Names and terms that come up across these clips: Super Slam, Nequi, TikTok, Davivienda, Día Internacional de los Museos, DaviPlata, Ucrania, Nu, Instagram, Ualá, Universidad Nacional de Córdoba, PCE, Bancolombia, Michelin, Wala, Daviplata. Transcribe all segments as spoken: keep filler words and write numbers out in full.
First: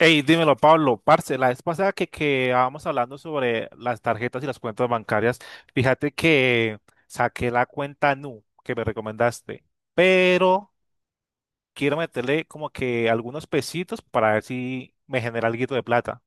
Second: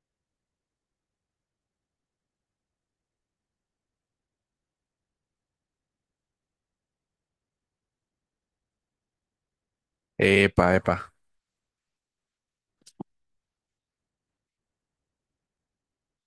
Hey, dímelo, Pablo, parce, la vez pasada que quedábamos hablando sobre las tarjetas y las cuentas bancarias, fíjate que saqué la cuenta Nu que me recomendaste, pero Epa, epa. quiero meterle como que algunos pesitos para ver si me genera algo de plata.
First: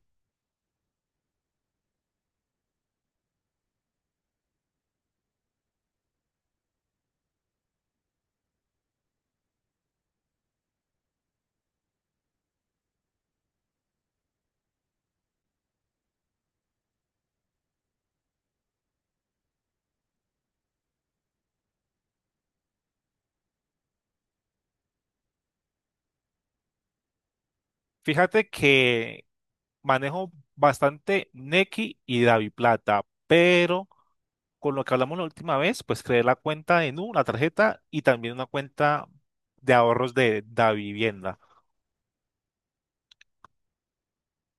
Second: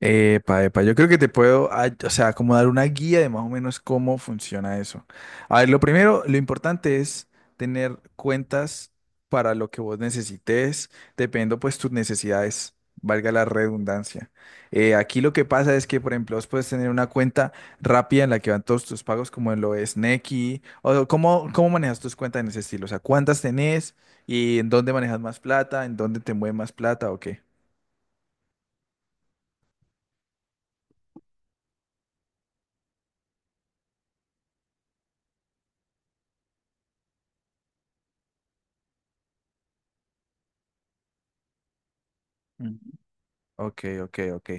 Epa, epa. Yo creo que te puedo, ah, o sea, como dar una guía de más o menos cómo funciona eso. A ver, lo primero, lo importante es tener cuentas para lo que vos necesites, dependiendo pues tus necesidades, valga la redundancia. Eh, aquí lo que pasa es que, por ejemplo, vos puedes tener una cuenta rápida en la que van todos tus pagos, como lo es Nequi, o cómo, cómo manejas tus cuentas en ese estilo, o sea, cuántas tenés y en dónde manejas más plata, en dónde te mueve más plata o qué. Fíjate que manejo bastante Nequi y DaviPlata, pero con lo que hablamos la última vez, pues creé la cuenta de Nu, la tarjeta y también una cuenta de ahorros de Davivienda. Ok, ok, ok.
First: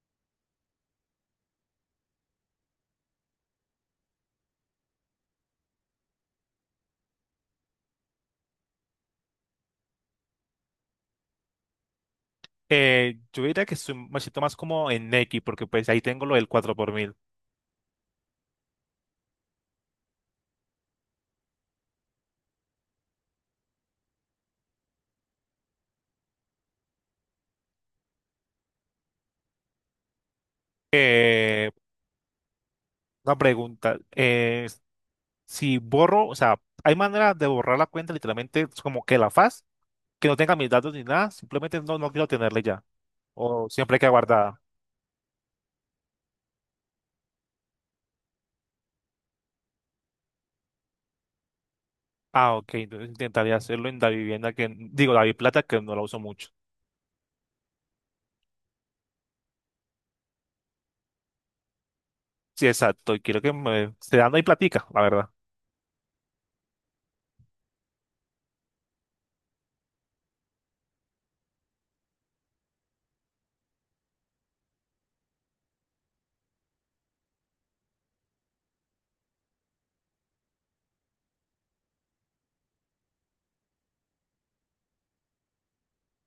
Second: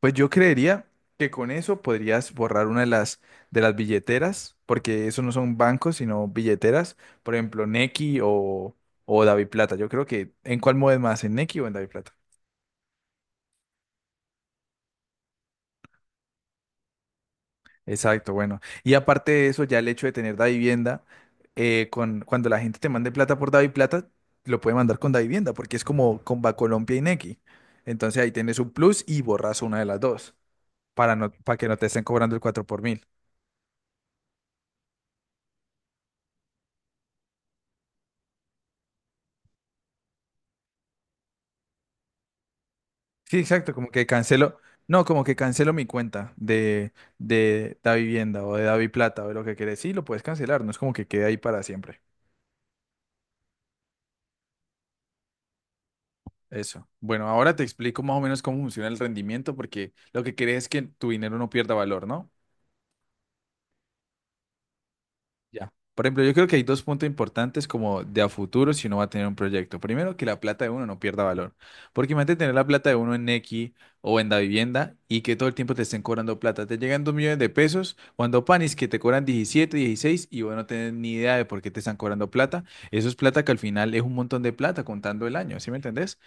Pues yo creería que con eso podrías borrar una de las, de las billeteras, porque eso no son bancos, sino billeteras. Por ejemplo, Nequi o, o Daviplata. Yo creo que, ¿en cuál mueves más? ¿En Nequi o en Daviplata? Eh, yo diría que estoy- me siento más como en Nequi porque pues ahí tengo lo del cuatro por mil. Exacto, bueno. Y aparte de eso, ya el hecho de tener Davivienda, eh, con, cuando la gente te mande plata por Daviplata, lo puede mandar con Davivienda, porque es como con Bancolombia y Nequi. Entonces ahí tienes un plus y borras una de las dos, para, no, para que Eh, no te estén cobrando el cuatro por mil. una pregunta, eh, si borro, o sea, ¿hay manera de borrar la cuenta literalmente es como que la faz, que no tenga mis datos ni nada? Simplemente no, no quiero tenerla ya. Sí, ¿O exacto, como siempre que queda cancelo, guardada? no, como que cancelo mi cuenta de, de Da Vivienda o de Davi Plata o de lo que quieres. Sí, lo puedes cancelar, no es como que quede ahí para siempre. Ah, ok. Entonces intentaría hacerlo en la vivienda que, digo, la plata que no la uso mucho. Eso. Bueno, ahora te explico más o menos cómo funciona el rendimiento, porque lo que querés es que tu dinero no pierda valor, ¿no? Sí, exacto. Y quiero que me se dan ahí platica, la verdad. Ya. Por ejemplo, yo creo que hay dos puntos importantes como de a futuro si uno va a tener un proyecto. Primero, que la plata de uno no pierda valor. Porque imagínate tener la plata de uno en Nequi o en Davivienda y que todo el tiempo te estén cobrando plata. Te llegan dos millones de pesos cuando panis que te cobran diecisiete, dieciséis y vos no tenés ni idea de por qué te están cobrando plata. Eso es plata que al final es un montón de plata contando el año, ¿sí me entendés?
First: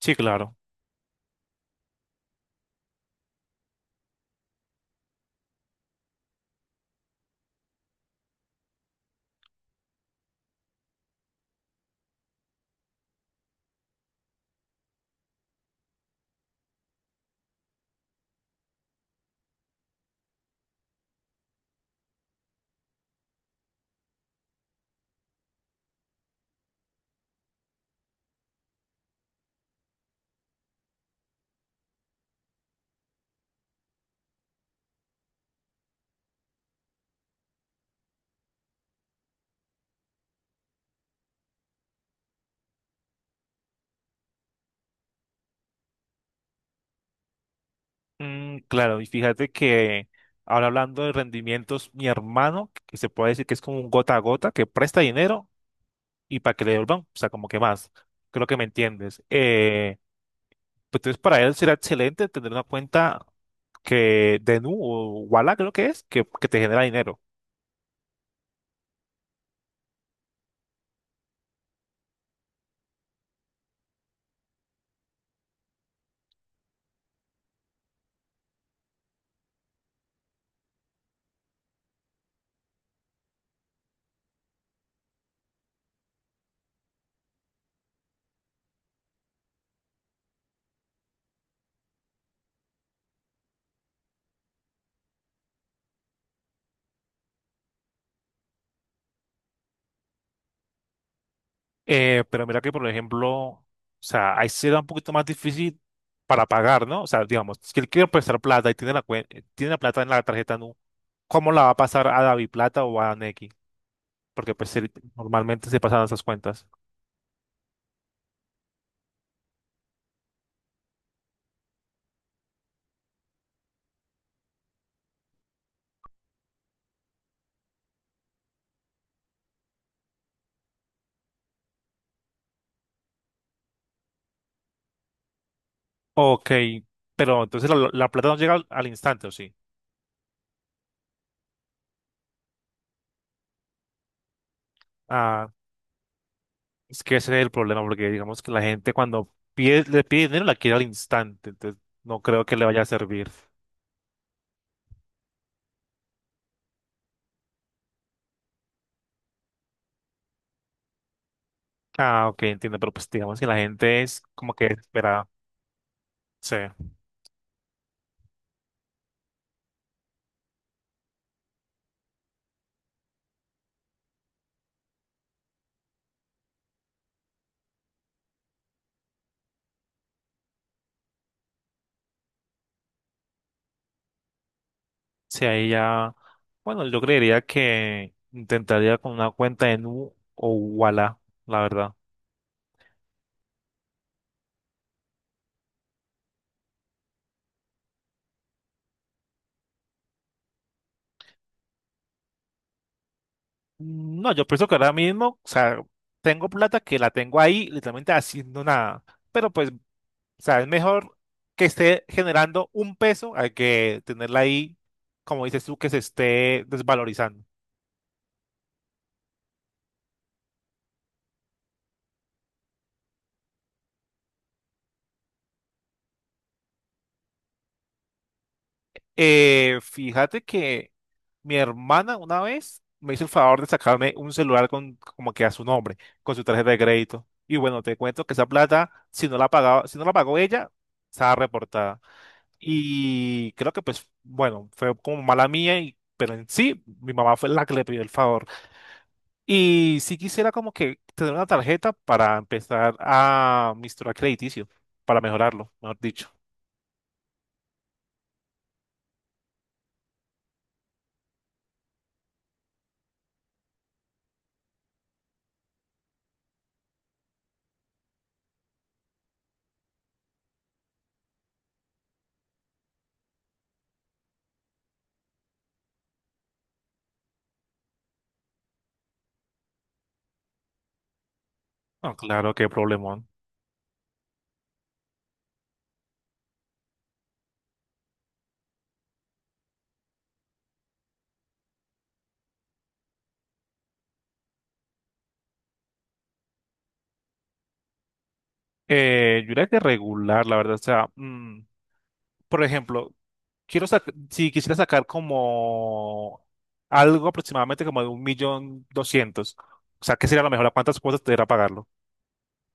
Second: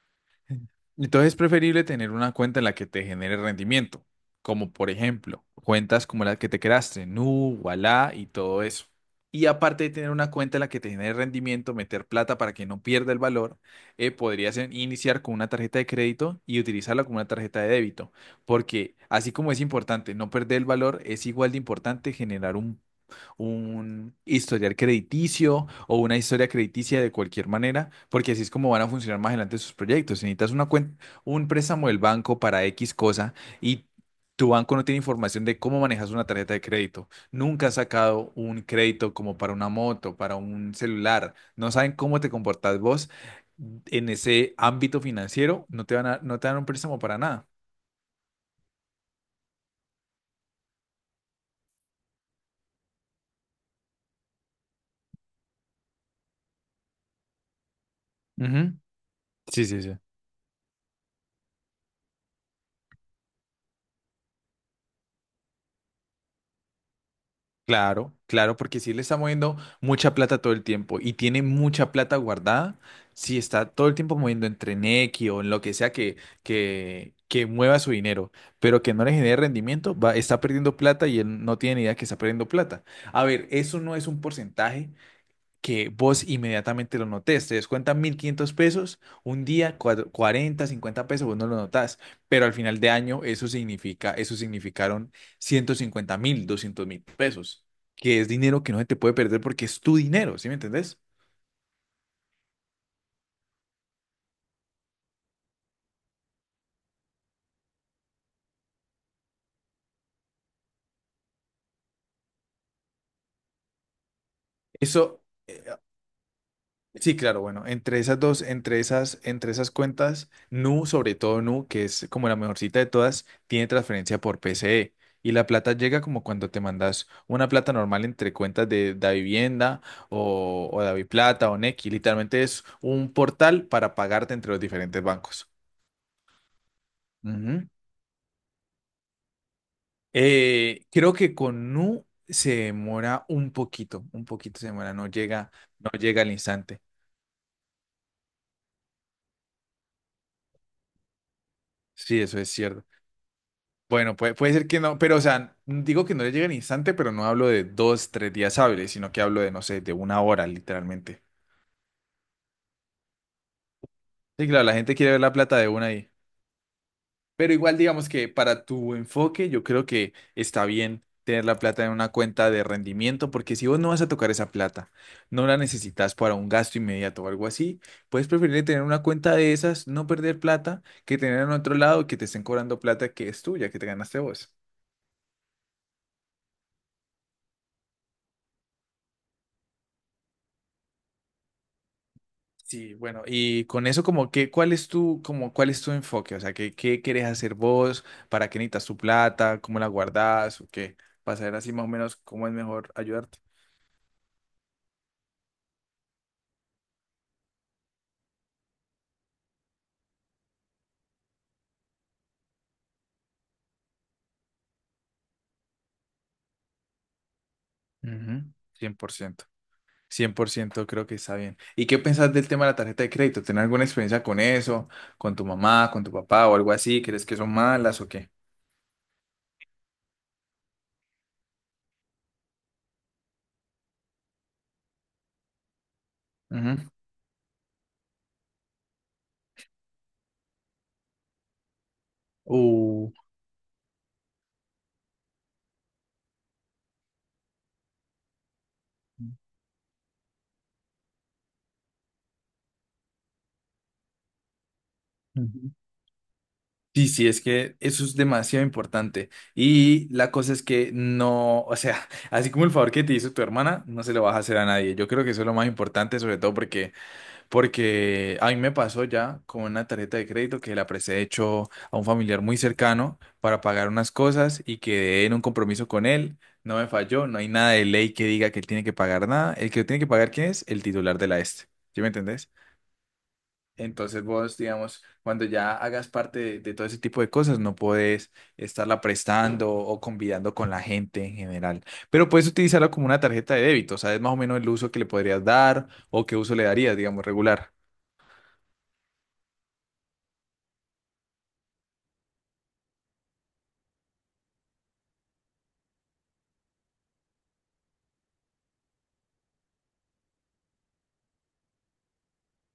Sí, claro. Entonces es preferible tener una cuenta en la que te genere rendimiento, como por ejemplo cuentas como la que te creaste, Nu, Ualá y todo eso. Y aparte de tener una cuenta en la que te genere rendimiento, meter plata para que no pierda el valor, eh, podrías en- iniciar con una tarjeta de crédito y utilizarla como una tarjeta de débito, porque así como es importante no perder el valor, es igual de importante generar un un historial crediticio o una historia crediticia de cualquier manera, porque así es como van a funcionar más adelante sus proyectos. Si necesitas una cuen- un préstamo del banco para X cosa y tu banco no tiene información de cómo manejas una tarjeta de crédito, nunca has sacado un crédito como para una moto, para un celular, no saben cómo te comportas vos en ese ámbito financiero, no te van a, no te dan un préstamo para nada. Mm, claro. Y fíjate que ahora hablando de rendimientos, mi hermano, que se puede decir que es como un gota a gota, que presta dinero y para que le devuelvan, o sea, como que más. Creo que me Ujú. entiendes. Sí, sí, sí. Eh, pues entonces para él será excelente tener una cuenta que de Nu o Wala creo que es, que, que te genera dinero. Claro, claro, porque si le está moviendo mucha plata todo el tiempo y tiene mucha plata guardada, si está todo el tiempo moviendo entre Nequi o en lo que sea que, que, que mueva su dinero, pero que no le genere rendimiento, va, está perdiendo plata y él no tiene ni idea que está perdiendo plata. A ver, eso no es un porcentaje, que vos inmediatamente lo notés. Te descuentan mil quinientos pesos, un día cuatro- cuarenta, cincuenta pesos, vos no lo notás, pero al final de año eso significa, eso significaron ciento cincuenta mil, doscientos mil pesos, que es dinero que no se te puede perder porque es tu dinero, ¿sí me entendés? Eh, pero mira que, por ejemplo, o sea, ahí será un poquito más difícil para pagar, ¿no? O sea, digamos, si él quiere prestar plata y tiene la cuen- eh, tiene la plata en la tarjeta Nu, ¿cómo la va a pasar a David Plata o a Nequi? Porque pues él- Eso. normalmente se pasan esas cuentas. Sí, claro, bueno, entre esas dos, entre esas, entre esas cuentas, Nu, sobre todo Nu, que es como la mejorcita de todas, tiene transferencia por P C E. Y la plata llega como cuando te mandas una plata normal entre cuentas de Davivienda o, o DaviPlata o Nequi. Literalmente es un portal para pagarte entre los diferentes bancos. Ok, pero Ujú. entonces la, la plata no llega al, al instante, ¿o sí? Eh, creo que con Nu se demora un poquito, un poquito se demora, no Ah, llega, no llega al instante. es que ese es el problema, porque digamos que la gente cuando pide, le pide dinero la quiere al instante, entonces no Sí, eso creo es que le vaya a cierto. servir. Bueno, puede, puede ser que no, pero o sea, digo que no le llega al instante, pero no hablo de dos, tres días hábiles, sino que hablo de, no sé, de una hora, literalmente. Ah, ok, entiendo, pero pues digamos que la gente es Sí, como claro, que la gente quiere ver espera. la plata de una ahí. Sí. Pero igual, digamos que para tu enfoque, yo creo que está bien tener la plata en una cuenta de rendimiento, porque si vos no vas a tocar esa plata, no la necesitas para un gasto inmediato o algo así, puedes preferir tener una cuenta de esas, no perder plata, que tener en otro lado que te estén cobrando plata que es tuya, que te ganaste vos. Sí, ahí ya, bueno, yo creería que intentaría con una cuenta en Nu o Wala, la verdad. Sí, bueno, y con eso como que, ¿cuál es tu, como, ¿cuál es tu enfoque? O sea, ¿qué, qué quieres hacer vos? ¿Para qué necesitas tu plata? ¿Cómo la guardás? ¿O qué? Para saber así más o menos cómo es mejor ayudarte. No, yo pienso que ahora mismo, o sea, tengo plata que la tengo ahí, literalmente haciendo nada. Pero pues, o sea, es mejor que esté generando un peso a que tenerla ahí, como dices tú, que se esté desvalorizando. Ujú, cien por ciento, cien por ciento creo que está bien. ¿Y qué pensás del tema de la tarjeta de crédito? ¿Tenés alguna experiencia con eso? ¿Con tu mamá, con tu papá o algo así? ¿Crees que son malas o qué? Eh, fíjate que mi hermana una vez me hizo el favor de sacarme un celular con como que a su nombre, con su tarjeta de Ujú. crédito. Y bueno, te cuento que esa plata, si no la pagaba, si no la pagó ella, estaba reportada. Uh, Y creo que pues, bueno, fue como mala mía, y, pero en sí, mi mamá fue la que le pidió el favor. Y si quisiera como que tener una tarjeta para empezar a mi historial crediticio, para ujú. mejorarlo, mejor dicho. Sí, sí, es que eso es demasiado importante. Y la cosa es que no, o sea, así como el favor que te hizo tu hermana, no se lo vas a hacer a nadie. Yo creo que eso es lo más importante, sobre todo porque, porque a mí me pasó ya con una tarjeta de crédito que la presté, de hecho, a un familiar muy cercano para pagar unas cosas y quedé en un compromiso con él. No me falló, no hay nada de ley que diga que él tiene que pagar nada. El que tiene que pagar, ¿quién es? El titular de la este. ¿Sí me No, entendés? claro, qué problemón. Entonces vos, digamos, cuando ya hagas parte de, de todo ese tipo de cosas, no podés estarla prestando o convidando con la gente en general. Pero puedes utilizarla como una tarjeta de débito, ¿sabes más o menos el uso que le podrías dar o qué uso le darías, digamos, regular? Eh, yo diría que regular, la verdad. O sea, mm, por ejemplo, quiero sac- si quisiera sacar como algo aproximadamente como de un millón doscientos, o sea, ¿qué sería lo mejor? ¿A cuántas cuotas te irá pagarlo?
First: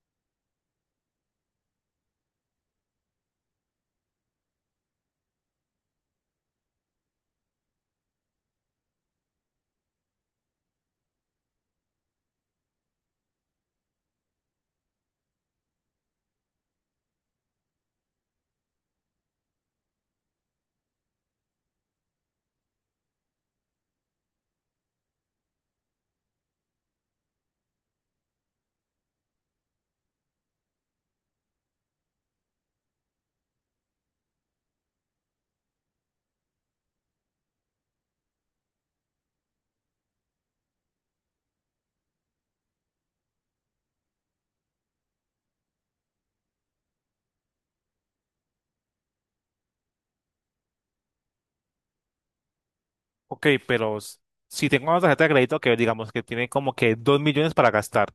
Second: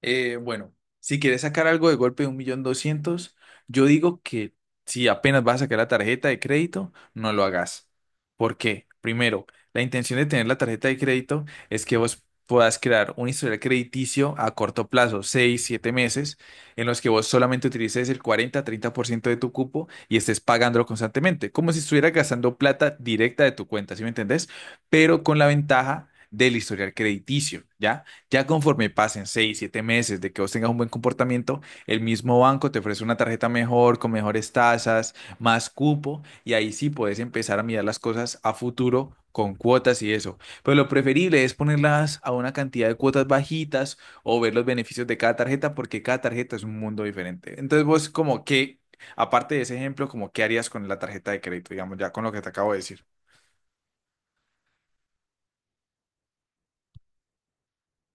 Eh, bueno, si quieres sacar algo de golpe de un millón doscientos, yo digo que si apenas vas a sacar la tarjeta de crédito, no lo hagas. ¿Por qué? Primero, la intención de tener la tarjeta de crédito es que vos puedas crear un historial crediticio a corto plazo, seis, siete meses, en los que vos solamente utilices el cuarenta, treinta por ciento de tu cupo y estés pagándolo constantemente, como si estuvieras gastando plata directa de tu cuenta, ¿sí me entendés? Pero con la ventaja del historial crediticio, ¿ya? Ya conforme pasen seis siete meses de que vos tengas un buen comportamiento, el mismo banco te ofrece una tarjeta mejor, con mejores tasas, más cupo, y ahí sí puedes empezar a mirar las cosas a futuro con cuotas y eso. Pero lo preferible es ponerlas a una cantidad de cuotas bajitas o ver los beneficios de cada tarjeta, porque cada tarjeta es un mundo diferente. Entonces vos como que, aparte de ese ejemplo, como qué harías con la tarjeta de crédito, digamos, ya con lo que te acabo de decir. Ok, pero s- si tengo una tarjeta de crédito que digamos que tiene como que dos millones para gastar,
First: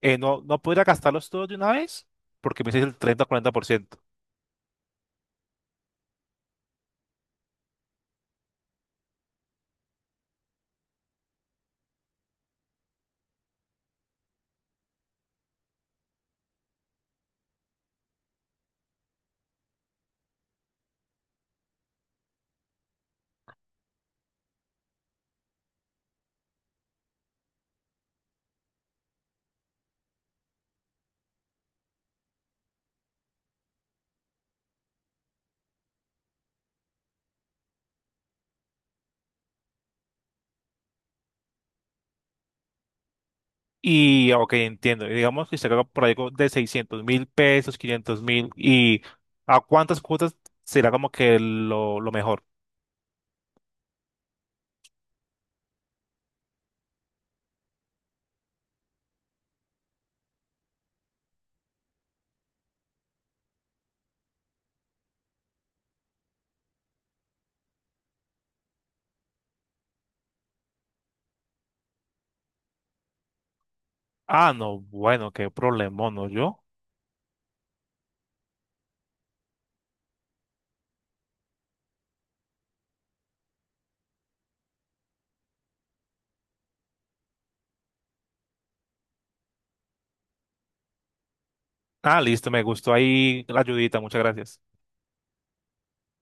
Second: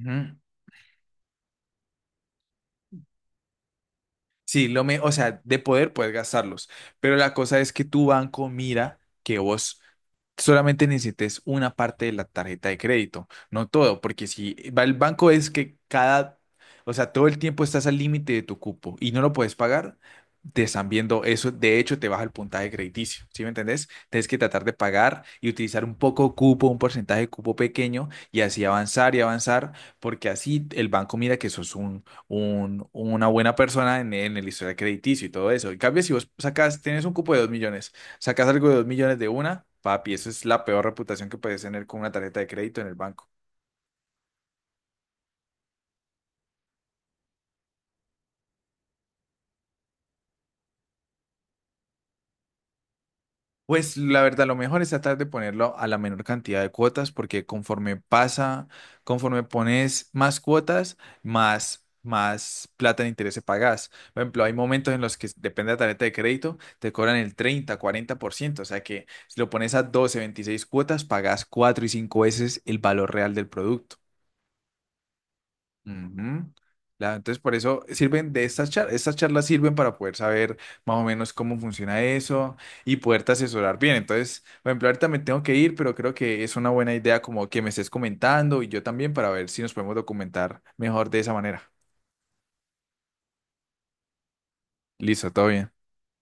eh, ¿no, no podría gastarlos todos de una vez? Porque me dice el treinta o cuarenta por ciento. Sí, lo me, o sea, de poder puedes gastarlos, pero la cosa es que tu banco mira que vos solamente necesites una parte de la tarjeta de crédito, no todo, porque si va el banco es que cada, o sea, todo el tiempo estás al límite de tu cupo y no lo puedes pagar, te están viendo eso, de hecho te baja el puntaje crediticio, ¿sí me entendés? Tienes que tratar de pagar y utilizar un poco de cupo, un porcentaje de cupo pequeño y así avanzar y avanzar, porque así el banco mira que sos un un- una buena persona en, en el historial crediticio y todo eso. En cambio, si vos sacas, tienes un cupo de dos millones, sacas algo de dos millones de una, papi, eso es la peor reputación que puedes tener con una tarjeta de crédito en el banco. Y, ok, entiendo. Y digamos que se caga por ahí como de seiscientos mil pesos, quinientos mil. ¿Y a cuántas cuotas será como que lo, lo mejor? Pues la verdad, lo mejor es tratar de ponerlo a la menor cantidad de cuotas, porque conforme pasa, conforme pones más cuotas, más, más plata de interés se pagas. Por ejemplo, hay momentos en los que depende de la tarjeta de crédito, te cobran el treinta, cuarenta por ciento, o sea que si lo pones a doce, veintiséis cuotas, pagas cuatro y cinco veces el valor real del producto. Ah, no, bueno, qué problemón, ¿no? Ujú. Yo. La- entonces, por eso sirven de estas charlas. Estas charlas sirven para poder saber más o menos cómo funciona eso y poderte asesorar bien. Entonces, por ejemplo, ahorita me tengo que ir, pero creo que es una buena idea como que me estés comentando y yo también para ver si nos podemos documentar mejor de esa manera. Ah, listo, me gustó ahí la ayudita, muchas gracias. Listo, todo bien.